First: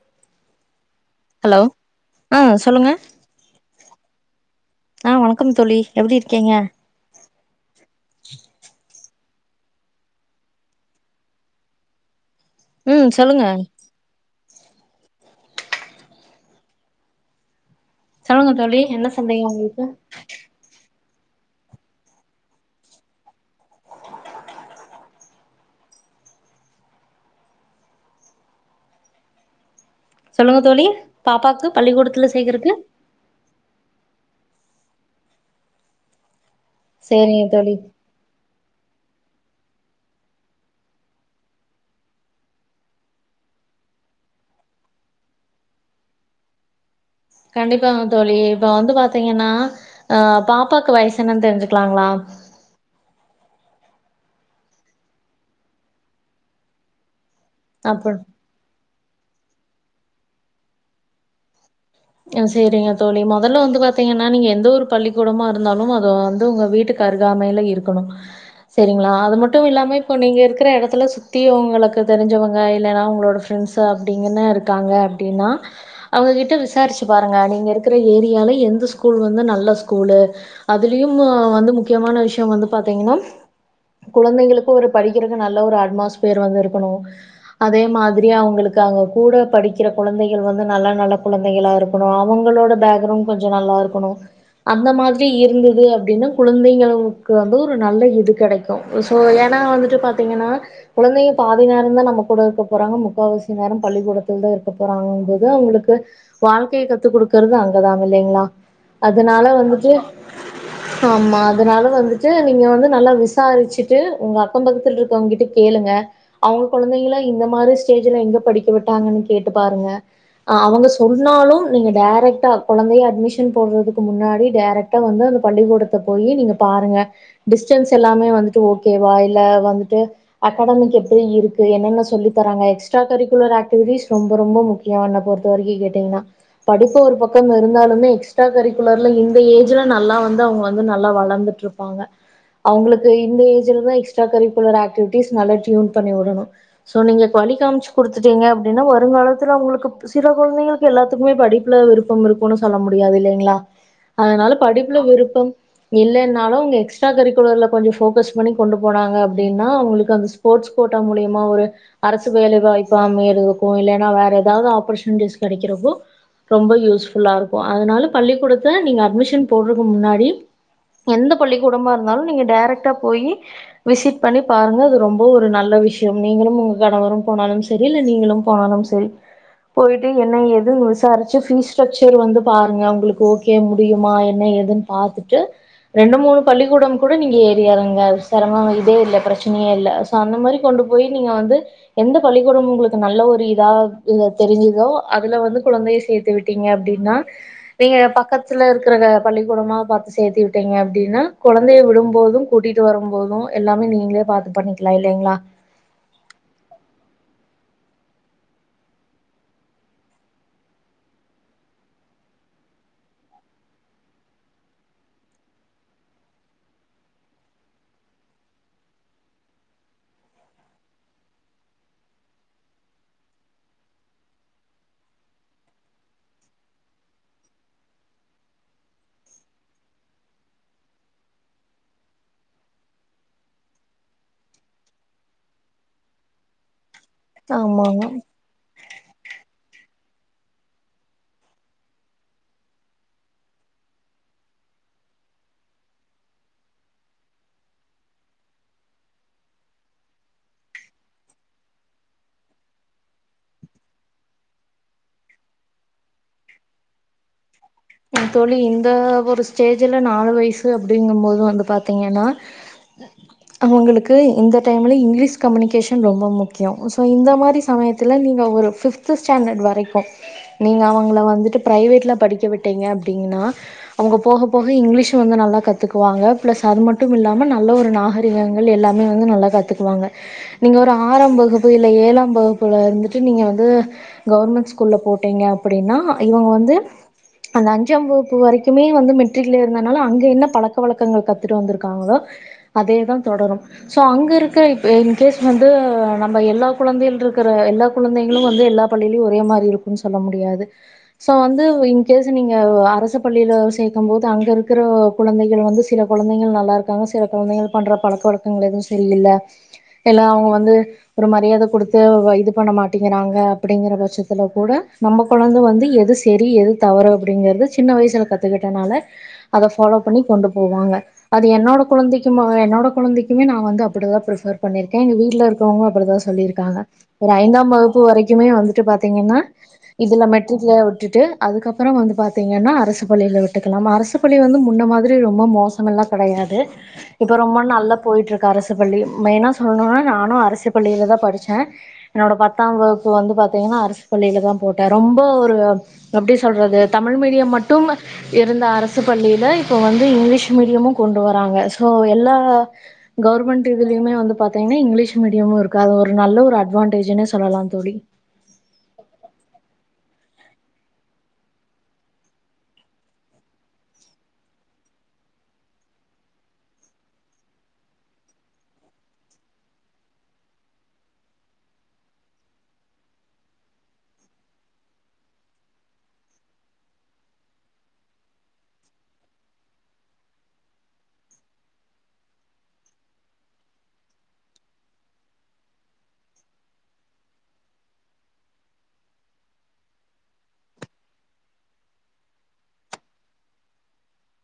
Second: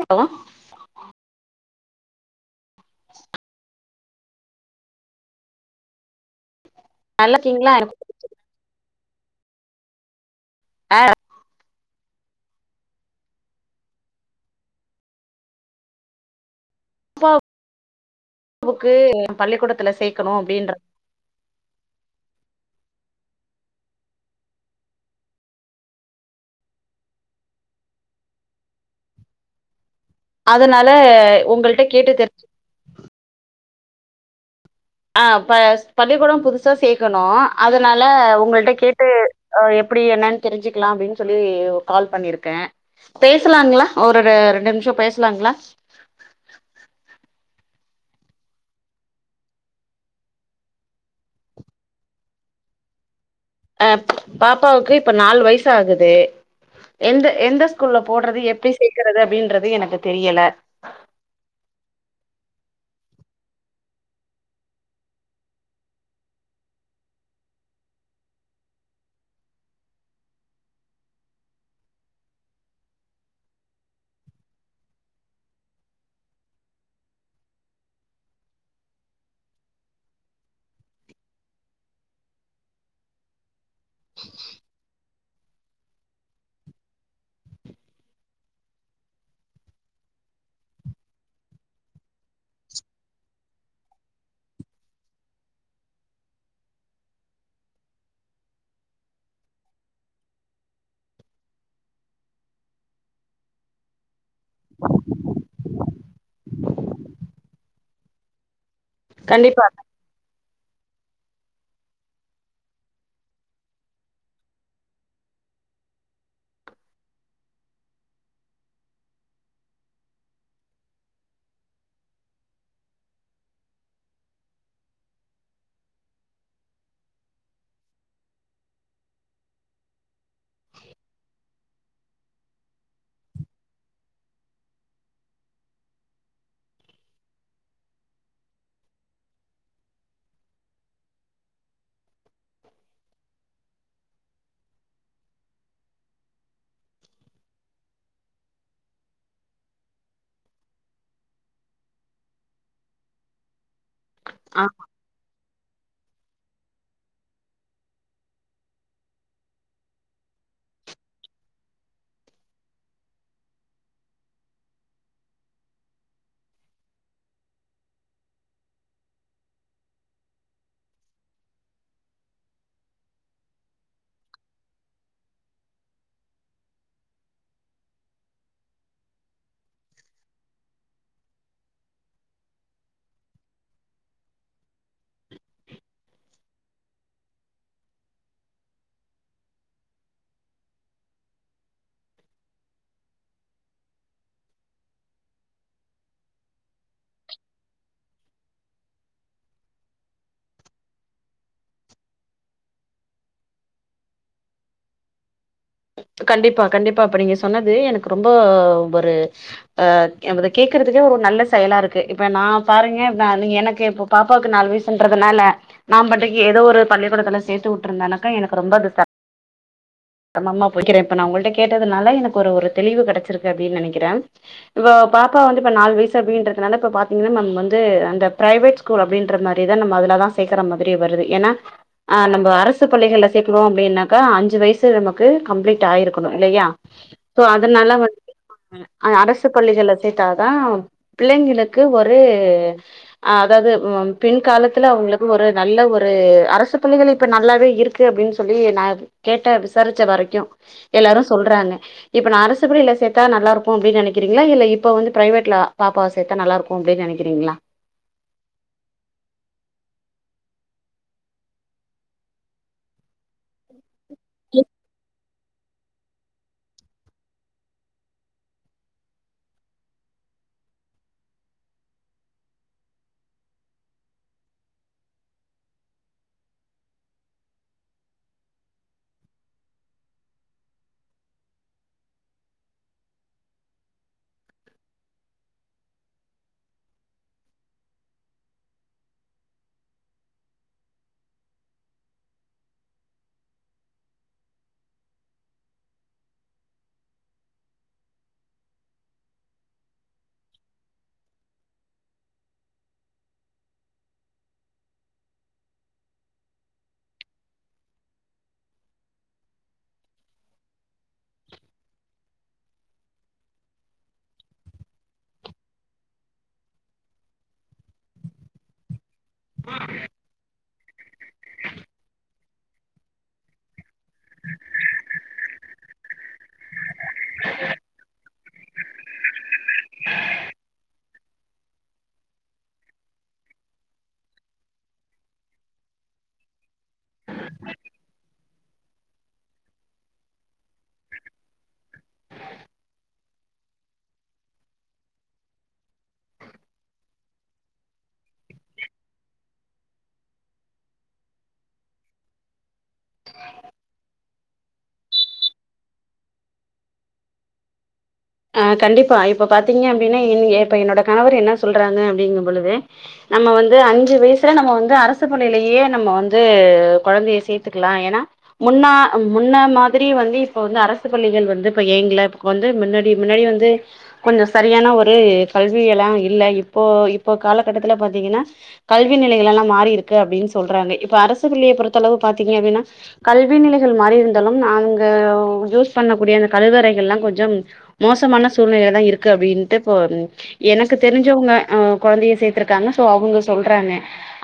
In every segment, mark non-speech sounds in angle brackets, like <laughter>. hello hello ஆ சொல்லுங்க ஆ வணக்கம் தோழி எப்டி இருக்கீங்க நல்லாக்கீங்களா என <inaudible> ஆ ம் சொல்லுங்க அப்பா <inaudible> சொல்லுங்க தோழி க்கு என்ன சந்தேகம் உங்களுக்கு பள்ளிக்கூடத்துல சேக்கணு அப்டின்ற சொல்லுங்க தோழி அதனால பாப்பாக்கு உங்கள்ட்ட கேட்டு பள்ளிக்கூடத்துல தெரிஞ்சு சேக்றகு ஆ ப பள்ளிக்கூட புதுசா சேக்கணு சேரிங்க தோழி அதனா ல உங்கள்ட்ட கேட்டு் எப்டி என்னன்னு தெரிஞ்சுக்கலா அப்டின்னு சொல்லி கால் பண்ணிருக்கே பேசலாங்களா ஒரு ரெண்டு நிமிஷ பேசலாங்களா கண்டிப்பாங்க தோழி இப்ப வந்து பாத்தீங்கன்னா அ பாப்பாக்கு வயசு என்னன்னு தெரிஞ்சுக்கலாங்களா அ பாப்பாவுக்கு இப்ப நாலு வயசு ஆகுது எந்த எந்த ஸ்கூல்ல அப்றோ போடுறது எப்டி சேக்குறது அப்டின்றது எனக்கு தெரியல அ சேரிங்க தோழி மொதல்ல வந்து பாத்தீங்கன்னா நீங்க எந்த ஒரு பள்ளிக்கூடமா இருந்தாலு அத வந்து உங்க வீட்டுக்கு அருகாமையில இருக்கணு செரிங்களா அது மட்டு இல்லாம இப்போ நீங்கள் இருக்குற எடத்துல சுத்தி ஒங்களுக்கு தெரிஞ்சவங்க இல்லன்னா உங்களோட ஃப்ரெண்ட்ஸ் அப்டிங்கனு இருக்காங்க அப்டின்னா அவங்ககிட்ட விசா ரிச்சு பாருங்க நீங்க இருக்குற ஏரியால எந்த ஸ்கூலு வந்து நல்ல ஸ்கூலு அதுலயும் வந்து முக்கியமான விஷய வந்து பாத்தீங்கன்னா குழந்தைங்களுக்கு ஒரு படிக்கிறது நல்ல ஒரு அட்மாஸ்ஃபியர் வந்து இருக்கணு அதே மாதிரி அவுங்களுக்கு அங்க கூட படிக்கிற கொழந்தைகள் வந்து நல்ல நல்ல குழந் தைகளா இருக்கணு அவுங்களோட பேக்ரவுண்ட் கொஞ்ச நல்லா இருக்கணு அந்த மாதிரி இருந்தது அப்டின்னா குழந்தைங்களுக்கு வந்து ஒரு நல்ல இது கெடைக் சோ ஏன்னா வந்துட்டு பாத்தீங்கன்னா குழந்தைங்க பாதி நேர தா நம்ம கூட இருக்கப் போறாங்க முக்காவாசி நேர பள்ளிக்கூடத்தில் தா இருக்க போறாங்கன்பது அவுங்களுக்கு வாழ்க்கைய கத்து குடுக்குறது அங்கதான இல்லைங்களா அதனால கண்டிப்பா வந்துட்டு ஆமா அதனால வந்துட்டு நீங்க வந்து நல்லா விசாரிச்சுட்டு உங்க அக்கம் பக்கத்து இருக்கவங்கிட்ட கேளுங்க அவுங்க கொழந்தைங்கள இந்த மாரி ஸ்டேஜ்ல எங்க படிக்க விட்டாங்கன்னு கேட்டு பாருங்க அ அவங்க ஸ்கூ சொன்னாலு நீங்க டேரக்ட கொழந்தைய அட்மிஷன் போடுறதுக்கு முன்னாடி டேரக்டா வந்து அந்த பள்ளிக்கூடத்து ல போயி நீங்க பாருங்க டிஸ்டன்ஸ் எல்லாமே வந்துட்டு ஓகேவா இல்ல வந்துட்டு அகாடமிக் எப்டி இருக்கு என்னென்ன சொல்லி தராங்க எக்ஸ்ட்ரா கரிக்குலர் ஆக்டிவிட்டிஸ் ரொம்ப ரொம்ப முக்கி கியோ என்ன பொறுத்த வரைக்கு கேட்டீங்கன்னா படிப்பு ஒரு பக்கப் இருந்தாலும்மே எக்ஸ்ட்ரா கரிக்குலர்ல இந்த ஏஜ்ல நல்லா வந்து அவுங்க வந்து நல்லா வளர்ந்துட்டுரு ப்பாங்க அவுங்களுக்கு இந்த ஏஜ்ல தா எக்ஸ்ட்ரா கரிலர் ஆக்டிவிஸ் நல்லா ட்யூன் பண்ணி விடணு சோ நீங்க இப்ப வழி காமிச்சு குடுத்துட்டீங்க அப்டின்னா வருங்காலத்துல உங்களுக்கு சில குழந்தைங்க எல்லாத்துக்குமே படிப்புல விருப்பம் இருக்குன்னு சொல்ல முடியாது இல்லைங்களா அதனால ஆ படிப்புல விருப்பம் இல்லன்னாலு அவுங்க எக்ஸ்ட்ரா கரிக்குலர்ல கொஞ்ச ஃபோக்கஸ் பண்ணி கொண்டு போனாங்க அப்டின்னா அவுங்களுக்கு அந்த ஸ்போர்ட்ஸ் கோட்டா மூலியமா ஒரு அரசு வேலைவாய்ப்பு அமையறதுக்கு இல்லைன்னா வேற எதாவது ஆப்பர்ச்சுனிட்டிஸ் கிடைக்கிறப்போ ரொம்ப யூஸ்ஃபுல்லா இருக்கு அதனால பள்ளிக்கூடத்த நீங்க அட்மிஷன் போடுறக்கு முன்னாடி எந்த பள்ளிக்கூடமா இருந்தாலு நீங்க டைரெக்ட்டா போய் விசிட் பண்ணி பாருங்க அது ரொம்ப ஒரு நல்ல விஷயம் நீங்களும் உங்க கணவரும் போனாலும் சரி இல்ல நீங்களும் போனாலும் சரி போயிட்டு என்ன ஏதுன்னு விசாரிச்சு ஃபீஸ் ஸ்ட்ரக்சர் வந்து பாருங்க உங்களுக்கு ஓகே முடியுமா என்ன ஏதுன்னு பாத்துட்டு ரெண்டு மூணு பள்ளிக்கூடம் கூட நீங்க ஏறி இறங்குங்க சிரமமே இல்ல இதே இல்ல பிரச்சனையே இல்ல அந்த மாரி கொண்டு போய் நீங்க வந்து எந்த பள்ளிக்கூடம் உங்களுக்கு நல்ல ஒரு இதா தெரிஞ்சு அதுல வந்து குழந்தைய சேத்து விட்டீங்க அப்டின்னா நீங்க பக்கத்துல இருக்கிற பள்ளிக்கூடமா பாத்து சேத்து விட்டீங்க அப்டின்னா குழந்தைய விடும்போதும் கூட்டிட்டு வரும்போது எல்லாமே நீங்களே பாார்த்து பண்ணிக்கலா இல்லைங்களா கண்டிப்பா கண்டிப்பா இப்ப நீங்க சொன்னது எனக்கு ரொம்ப ஒரு ஆ அது கேக்குறதுக்கே ஒரு நல்ல செயலா இருக்கு இப்ப நா பாருங்க நீ எனக்கு பாப்பாவுக்கு நாலு வயசுன்றதுனால நான் பாட்டுக்கு ஏதோ ஒரு பள்ளிக்கூடத்துல சேத்து விட்டுருந்தனக்கா எனக்கு ரொம்ப அது நம்ம அம்மா போய்க்கிறே இப்ப நா உங்கள்ட்ட கேட்டதுனால எனக்கு ஒரு தெளிவு கிடைச்சிருக்கு அப்படின்னு நினைக்கிறே இப்போ பாப்பா வந்து இப்ப நாலு வயசு அப்படின்றதுனால இப்ப பாத்தீங்கன்னா நாம வந்து அந்த பிரைவேட் ஸ் கூல் அப்டின்ற மாரிதா நம்ம அதுலதா சேக்கர மாரி வருது ஏன்னா ஆ நம்ம அரசு பள்ளிகளை சேக்குறோ அப்டின்னாக்க அஞ்சு வயசு நமக்கு கம்ப்ளீட் ஆயிருக்கணு இல்லையா சோ அதனால ஆமாங்க வந் அரசு பள்ளிகள்ல சேத்தாதா பிள்ளைகளுக்கு ஒரு அ அதாவது பின் காலத்துல அவுங்களுக்கு ஒரு நல்ல ஒரு அரசு பள்ளிகள் இப்ப நல்லாவே இருக்கு அப்டின்னு சொல்லி நா கேட்ட விசாரிச்ச வரைக்கு எல்லாரு சொல்றாங்க இப்ப நா அரசு பள்ளியில சேத்தா நல்லா இருக்கும் அப்டினு நினைக்கிறீங்களா இல்ல இப்ப வந்து பிரைவேட்ல பாப்பாவ சேத்தா நல்லா இருக் கு அப்டின்னு நினைக்கிறீங்களா என் தோழி இந்த ஒரு ஸ்டேஜில நாலு வயசு அப்படிங்கும் போது வந்து பாத்தீங்கன்னா அவுங்களுக்கு இந்த டைம்ல இங்கிலீஷ் கம்யூனிகேஷன் ரொம்ப முக்கியோ சோ இந்த மாரி சமயத்தில நீங்க ஒரு ஃபிஃப்து ஸ்டாண்டர்ட் வரைக்கு நீங்க அவுங்கள வந்துட்டு பிரைவேட்ல படிக்க விட்டீங்க அப்டிங்கனா அவுங்க போக போக இங்கிலீஷு வந்து நல்லா கத்துக்குவாங்க பிளஸ் அது மட்டும் இல்லாம நல்ல ஒரு நாக ரீகங்கள் எல்லாமே வந்து நல்லா கத்துக்குவாங்க நீங்க ஒரு ஆறாம் வகுப்பு இல்ல ஏழாம் வகுப்புல வந்துட்டு நீங்க வந்து கவர்மெண்ட் ஸ்கூல்ல போட்டீங்க அப்படின்னா இவுங்க வந்து அந்த அஞ்சாம் வகுப்பு வரைக்குமே வந்து மெட்ரிக்ல இருந்தனால அங்க என்ன பழக்க வழக்கங்கள் கத்துட்டு வந்திருக்காங்களோ அதேதா தொடரும் சோ அங்க இருக்குற இப் இன்கேஸ் வந்து நம்ம எல்லா குழந்தைகள் இருக்குற எல்லா குழந்தைங்களு வந்து எல்லா பள்ளியிலு ஒரே மாரி இருக்குன்னு சொல்ல முடியாது சோ வந்து இங் நீங்க அரசு பள்ளியில சேர்க்கும் போது அங்க இருக்கிற குழந்தைகள் வந்து சில குழந்தைகள் நல்லா இருக்கும் க்க சில குழந்தைகள் பண்ற பழக்கவழக்கங்கள் எதுவும் சரியில்ல எல்லா அவங்க வந்து ஒரு மரியாதை கொடுத்து இது பண்ண மாட்டேங்கறாங்க அப்படிங்கிற பட்சத்துல கூட நம்ம கொழந்தை வந்து எது சரி எது தவறு அப்படிங்கிறது சின்ன வயசுல கத்துக்கிட்டதனால அதை பாலோ கொண்டு போவான் அது என்னோட கொழந்தைக்கும் என்னோட கொழந்தைக்குமே நான் வந்து அப்படிதான் பிபர் பண்ணிருக்கேன் எங்க வீட்டுல இருக்கவங்க அப்படிதான் சொல்லியிருக்காங்க ஒரு ஐந்தாம் வகுப்பு வரைக்குமே வந்துட்டு பாத்தீங்கன்னா இதுல மெட்ரிக்ல வுட்டுட்டு அதுக்கப்புறம் வந்து பார்த்தீங்கன்னா அரசு பள்ளியில விட்டுக்கலாம் அரசு பள்ளி வந்து முன்ன மாதிரி ரொம்ப மோசம் அப்படில்லாம் கெடையாது இப்ப ரொம்ப நல்லா போயிட்டு இருக்கு அரசு பள்ளி மெயினா சொல்லணும்னா நானும் அரசு பள்ளியில தான் படிச்சேன் என்னோட பத்தாம் வகுப்பு வந்து பாத்தீங்கன்னா அரசு பள்ளியிலதான் போட்டேன் ரொம்ப ஒரு அப்படி சொல்றது தமிழ் மீடியம் மட்டும் இருந்த அரசு பள்ளியில இப்ப வந்து இங்கிலீஷ் மீடியமும் கொண்டு வராங்க சோ எல்லா கவர்மெண்ட் இதுலயமே வந்து ப பாத்தீங்கன்னா இங்கிலீஷ் மீடியமும் இருக்கு அது ஒரு நல்ல ஒரு அட்வான்டேஜ்ன்னே சொல்லலாம் தோழி அஹ் கண்டிப்பா இப்ப பாத்தீங்க அப்படின்னா இப்ப என்னோட கணவர் என்ன சொல்றாங்க அப்படிங்கும் பொழுது நம்ம வந்து அஞ்சு வயசுல நம்ம வந்து அரசு பள்ளியிலயே நம்ம வந்து கொழந்தைய சேர்த்துக்கலாம் ஏன்னா முன்னா முன்ன மாதிரி வந்து இப்ப வந்து அரசு பள்ளிகள் வந்து இப்ப இயங்கள வந்து முன்னாடி அப்படி முன்னாடி வந்து கொஞ்சம் சரியான ஒரு கல்வியெல்லாம் இல்லை இப்போ இப்போ காலகட்டத்துல பார்த்தீங்கன்னா கல்வி நிலைகள் எல்லாம் மாறியிருக்கு அப்படின்னு சொல்றாங்க இப்ப அரசுப்பள்ளிகளைப் பொறுத்தளவு பார்தீங்க அப்படின்னா கல்வி நிலைகள் மாறி இருந்தாலும் அங்க யூஸ் பண்ணக்கூடிய அந்த கழிவறைகள் எல்லாம் கொஞ்சம் மோசமான சூழ்நிலையில தான் இருக்கு அப்படின்ட்டு இப்ப எனக்கு தெரிஞ்சவங்க அஹ் கொழந்தைய சேர்த்திருக்காங்க சோ அவங்க சொல்றாங்க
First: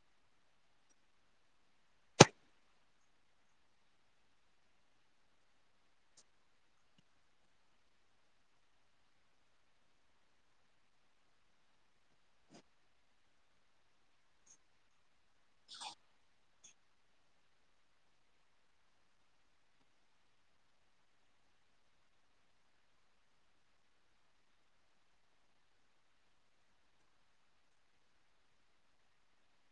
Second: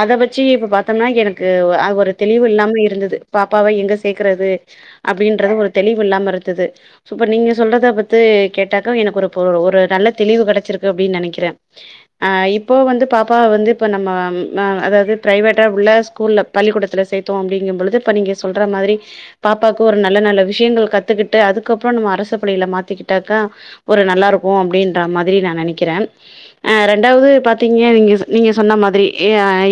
அத வச்சி இப்ப பார்த்தோம்னா எனக்கு ஒரு தெளிவு இல்லாம இருந்தது பாப்பாவை எங்க சேர்க்கறது அப்படின்றது ஒரு தெளிவு இல்லாம இருக்குது இப்ப நீங்க சொல்றத பத்தி கேட்டாக்க எனக்கு ஒரு ஒரு நல்ல தெளிவு கெடைச்சிருக்கு அப்படின்னு நினைக்கிறேன் அ இப்போ வந்து பாப்பாவ வந்து இப்போ நம்ம அதாவது ப்ரை வேட்டா உள்ள ஸ்கூல்ல பள்ளிக்கூடத்தில சேர்த்தோம் அப்படிங்கும் போது இப்ப நீங்க சொல்ற மாதிரி பாப்பாவுக்கு ஒரு நல்ல நல்ல விஷயங்கள் கத்துக்கிட்டு அதுக்கப்புறம் நம்ம அரச பள்ளையில மாத்திக்கிட்டு விட்டாக ஒரு நல்லா இருக்கும் அப்படின்ற மாதிரி நான் நினைக்கிறேன் ரெண்டாவது பார்த்தீங்க நீங்க நீங்க சொன்ன மாதிரி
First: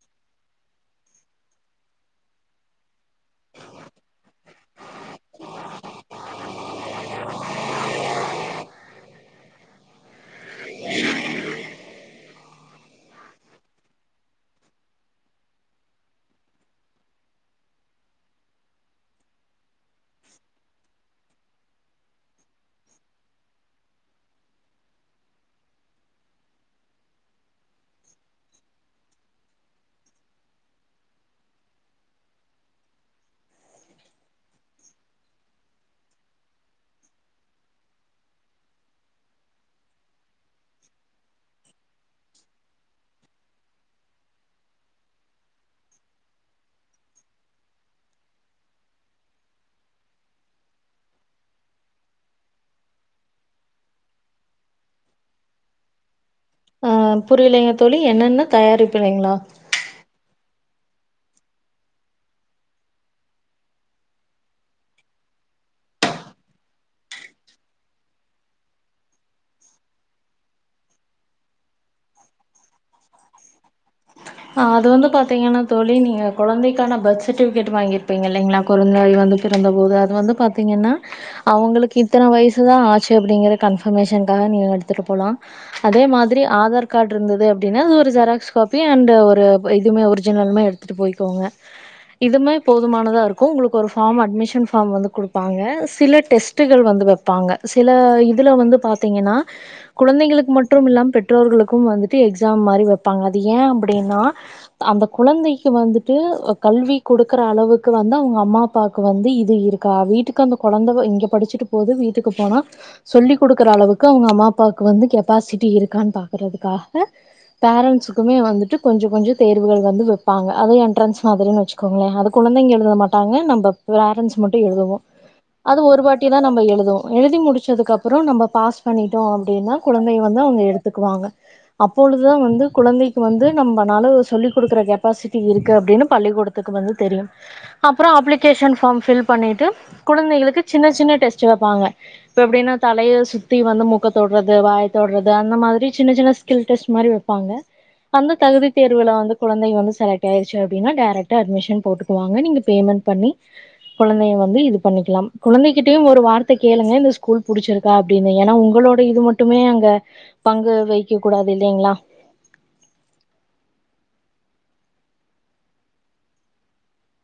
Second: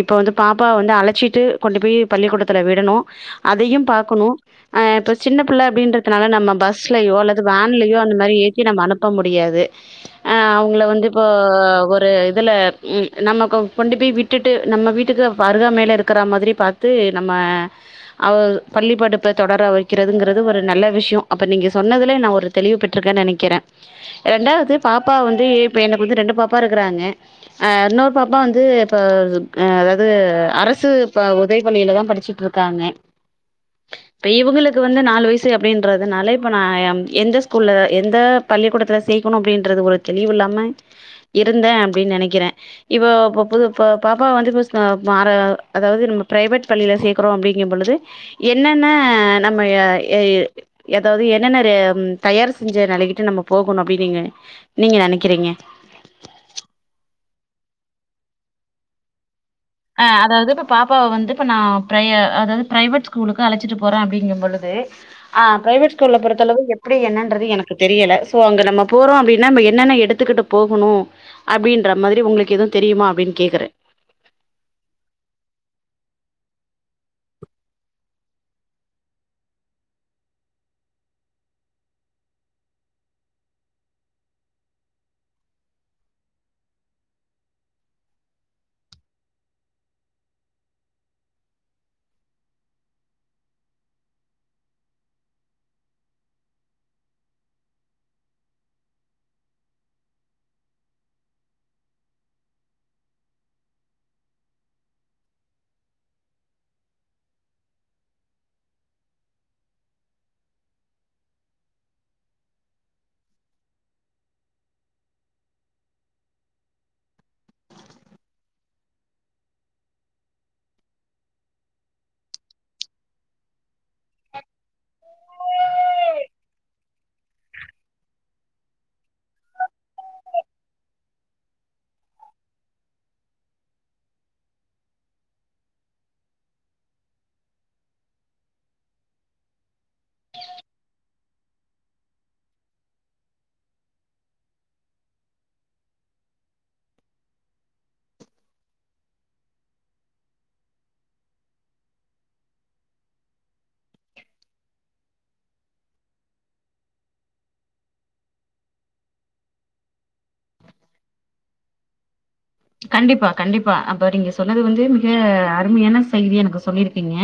இப்போ வந்து பாப்பா வந்து அழைச்சிட்டு கொண்டு போய் பள்ளிக்கூடத்துல விடணும் அதையும் பார்க்கணும் அஹ் இப்ப சின்ன பிள்ளை அப்படின்றதுனால நம்ம பஸ்லயோ அல்லது வேன்லயோ அந்த மாதிரி ஏத்தி நம்ம அனுப்ப முடியாது ஆஹ் அவங்கள வந்து இப்போ ஒரு இதுல நம்ம கொண்டு போய் விட்டு விட்டுட்டு நம்ம வீட்டுக்கு அருகாமையில இருக்கிற மாதிரி பாரத்து நம்ம அவ பள்ளிப்படிப்பை தொடர வைக்கிறதுங்கிறது ஒரு நல்ல விஷயம் அப்போ நீங்கள் சொன்னதிலே நான் ஒரு தெளிவுபட் ட்டுருக்கேன் நினைக்கிறேன் ரெண்டாவது பாப்பா வந்து இப்ப எனக்கு வந்து ரெண்டு பாப்பா இருக்கிறாங்க அ இன்னொரு பாப்பா வந்து இப்போ அதாவது அரசு உதவி பள்ளியில தான் படிச்சு ட்டு இருக்காங்க இப்ப இவங்களுக்கு வந்து நாலு வயசு அப்படின்றதுனால இப்ப நான் எந்த ஸ்கூல்ல எந்த பள்ளிக்கூடத்துல சேர்க்கணும் அப்படின்றது ஒரு தெளிவு இல்லாம இருந்தேன் அப்படின்னு நினைக்கிறேன் இவ ப புது ப பாப்பாவ வந்து ஃபர்ஸ்ட் நா மாற அதாவது நம்ம பிரைவேட் பள்ளியில சேக்குறோ அப்டிங்கம் பொழுது என்னென்ன நம்ம அ அயி எதாவது என்னென்ன ரெ தயார் செஞ்ச நெலைகிட்டு நம்ம போகணு அப்டி நீங்க நீங்க நெனைக்கிறீங்க அ புரியலைங்க தோழி என்னென்ன தயாரிப்புல்லைங்களா ஆ அதாவது இப்ப பாப்பாவ வந்து இப்ப நா பிரைய அதாவது பிரைவேட் ஸ்கூலுக்கு அழச்சிட்டு போறே அப்டிங்கம்பொழுது ஆ பிரைவேட் ஸ்கூல்ல பொறுத்தளவு எப்டி என்னன்றது எனக்கு தெரியல சோ அங்க நம்ம போறோ அப்டின்னா ம என்னென்ன எடுத்துக்கிட்டு போகணூ அப்டின்ற மாதிரி உங்களுக்கு எது தெரியுமா அப்டின் கேக்குறே ஆ அது வந்து பாத்தீங்கனா தோழி நீ குழந்தைக்கான பர்த் சர்டிஃபிகேட் வாங்கிருப்பீங்க இல்லைங்ளா கொழுந்தாய் வந்து பிறந்தபோது அது வந்து பாத்தீங்கன்னா அவங்களுக்கு இத்தன வயசுதா ஆச்சி அப்டிங்கிற கன்ஃபர்மேஷன்க்காக நீங்க எடுத்துட்டு போலா அதே மாதிரி ஆதார் கார்ட்ருந்தது அப்டினா அது ஒரு ஜெராக்ஸ் காப்பி அந்த ஒரு இதுவுமே ஒரிஜினல்மே எடுத்துட்டு போய்க்கோங்க இதுமே போதுமானதா இருக்கு உங்களுக்கு ஒரு ஃபார்ம் அட்மிஷன் ஃபார்ம் வந்து குடுப்பாங்க சில டெஸ் ட்டுகள் வந்து வெப்பாங்க சில இதுல வந்து பாத்தீங்கனா குழந்தைகளுக்கு மற்றும் இல்லாம் பெற்றோர்களுக்கும் வந்துட்டு எக்ஸாம் மாரி வெப்பாங்க அது ஏ அப்டீனா அந்த குழந்தைக்கு வந்துட்டு கல்வி குடுக்குற அளவுக்கு வந்து அவங்க அம்மா அப்பாக்கு வந்து இது இருக் கா வீட்டுக்கு அந்த கொழந்த வ இங்க படிச்சிட்டு போகுது வீட்டுக்கு போனா சொல்லி குடுக்குற அளவுக்கு அவங்க அம்மா அப்பாக்கு வந்து கெப்பாசிட்டி இருக்கான் பாக்குறதுக்காக பேரண்ட்ஸுக்குமே வந்துட்டு கொஞ்சொ கொஞ்சொ தேர்வுகள் வந்து வெப்பாங்க அது என்ட்ரன்ஸ் மாதிரின் வச்சுக்கோங்களே அது குழந்தைங்க எழுத மாட்டாங்க நம்ப விரேரன்ஸ் மட்டு எழுதுவோ அது ஒரு வாட்டி தா நம்ம எழுதுவோ எழுதி முடிச்சதுக்கப்பறோ நம்ம பாஸ் பண்ணிட்டோ அப்டீனா குழந்தைய வந்து அவங்க எடுத்துக்குவாங்க அப்பொழுதுதா வந்து குழந்தைக்கு வந்து நம்மனாலோ சொல்லி குடுக்குற கெப்பாசிட்டி இருக்கு அப்டின்னு பள்ளிக்கூடத்துக்கு வந்து தெரியு அப்றோ அப்ளிகேஷன் ஃபார்ம் ஃபில் பண்ணிட்டு குழந்தைகளுக்கு சின்ன சின்ன டெஸ்ட் வப்பாங்க இப்ப எப்டினா தலைய சுத்தி வந்து முக்க தொடுறது வாய தொடுறது அந்த மாதிரி சின்ன சின்னஸ் கில் டெஸ்ட் மாரி வெப்பாங்க அந்த தகுதி தேர்வுல வந்து குழந்தை வந்து செலக்ட் ஆயிருச்சு அப்டின்னா டேரக்டா அட்மிஷன் போட்டுக்குவாங்க நீங்க பேமெண்ட் பண்ணி குழந்தைய வந்து இது பண்ணிக்கிலாம் குழந்தைகிட்டயும் ஒரு வார்த்த கேளுங்க இந்த ஸ்கூல் புடிச்சிருக் தா அப்டினு ஏனா உங்களோட இது மட்டுமே அங்க பங்கு வைக்க கூடாது இல்லைங்ளா கண்டிப்பா கண்டிப்பா அப்ப நீங்க சொன்னது வந்து மிக அருமையான செய்தி எனக்கு சொல்லிருக்கீங்க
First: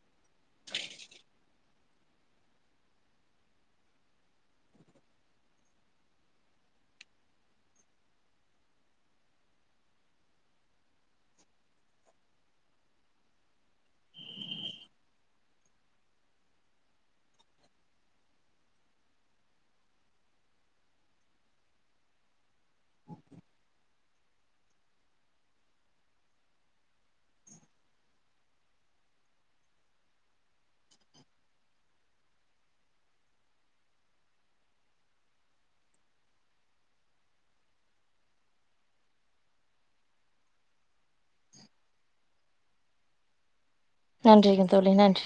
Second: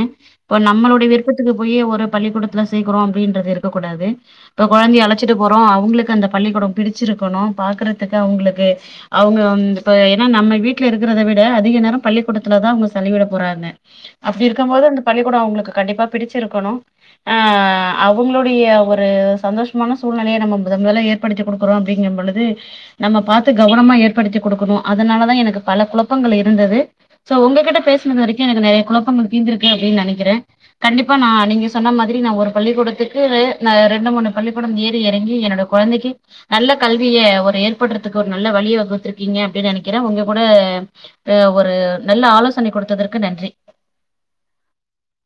இப்ப நம்மளுடை விருப்பத்துக்கு போயி ஒரு பள்ளிக்கூடத்துல சேக்குறோ அப்டின்றது இருக்க கூடாது இப்ப கொழந்தைய அழைச்சிட்டு போறோ அவங்களுக்கு அந்த பள்ளிக்கூடோ பிடிச்சிருக்கணு பாக்குறதுக்கு அவங்களுக்கு அவங்க வந்து இப்ப ஏனா நம்ம வீட்ல இருக்குறத விட அதிக நேரோ பள்ளிக்கூடத்துலதா அவங்க செலவிட போறாங்க அப்டி இருக்கம் போது அந்த பள்ளிக்கூடோ அவங்களுக்கு கண்டிப்பா பிடிச்சிருக்கணு ஆ அவங்களுடைய ஒரு சந்தோஷமான சூழ்நிலைய நம்ம முதன் முதல ஏத் படுத்தி குடுக்குறோ அப்டிங்கம் பொழுது நம்ம பாத்து கவனமா ஏற்படுத்தி குடுக்கணு அதனாலதா எனக்கு பல குழப்பங்கள் இருந்தது சோ உங்ககிட்ட பேசுனது வரைக்கு எனக்கு நெறைய குழப்பங்கள் தீந்துருக்கு அப்டின் நெனைக்கிறே கண்டிப்பா நா நீங்க சொன்ன மாதிரி நா ஒரு பள்ளிக்கூடத்துக்கு நா ரெண்டு மூணு பள்ளிக்கூடம் ஏறி எறங்கி என்னோட கொழந்தைக்கி நல்ல கல்விய ஒரு ஏற்படுறதுக்கு ஒரு நல்ல வழிய வகுத்துருக்கீங்க நெனைக்கிறே உங்க கூட அ ஒரு நல்ல ஆலோசனை குடுத்ததற்கு நன்றி நன்றிங்க தோழி நன்றி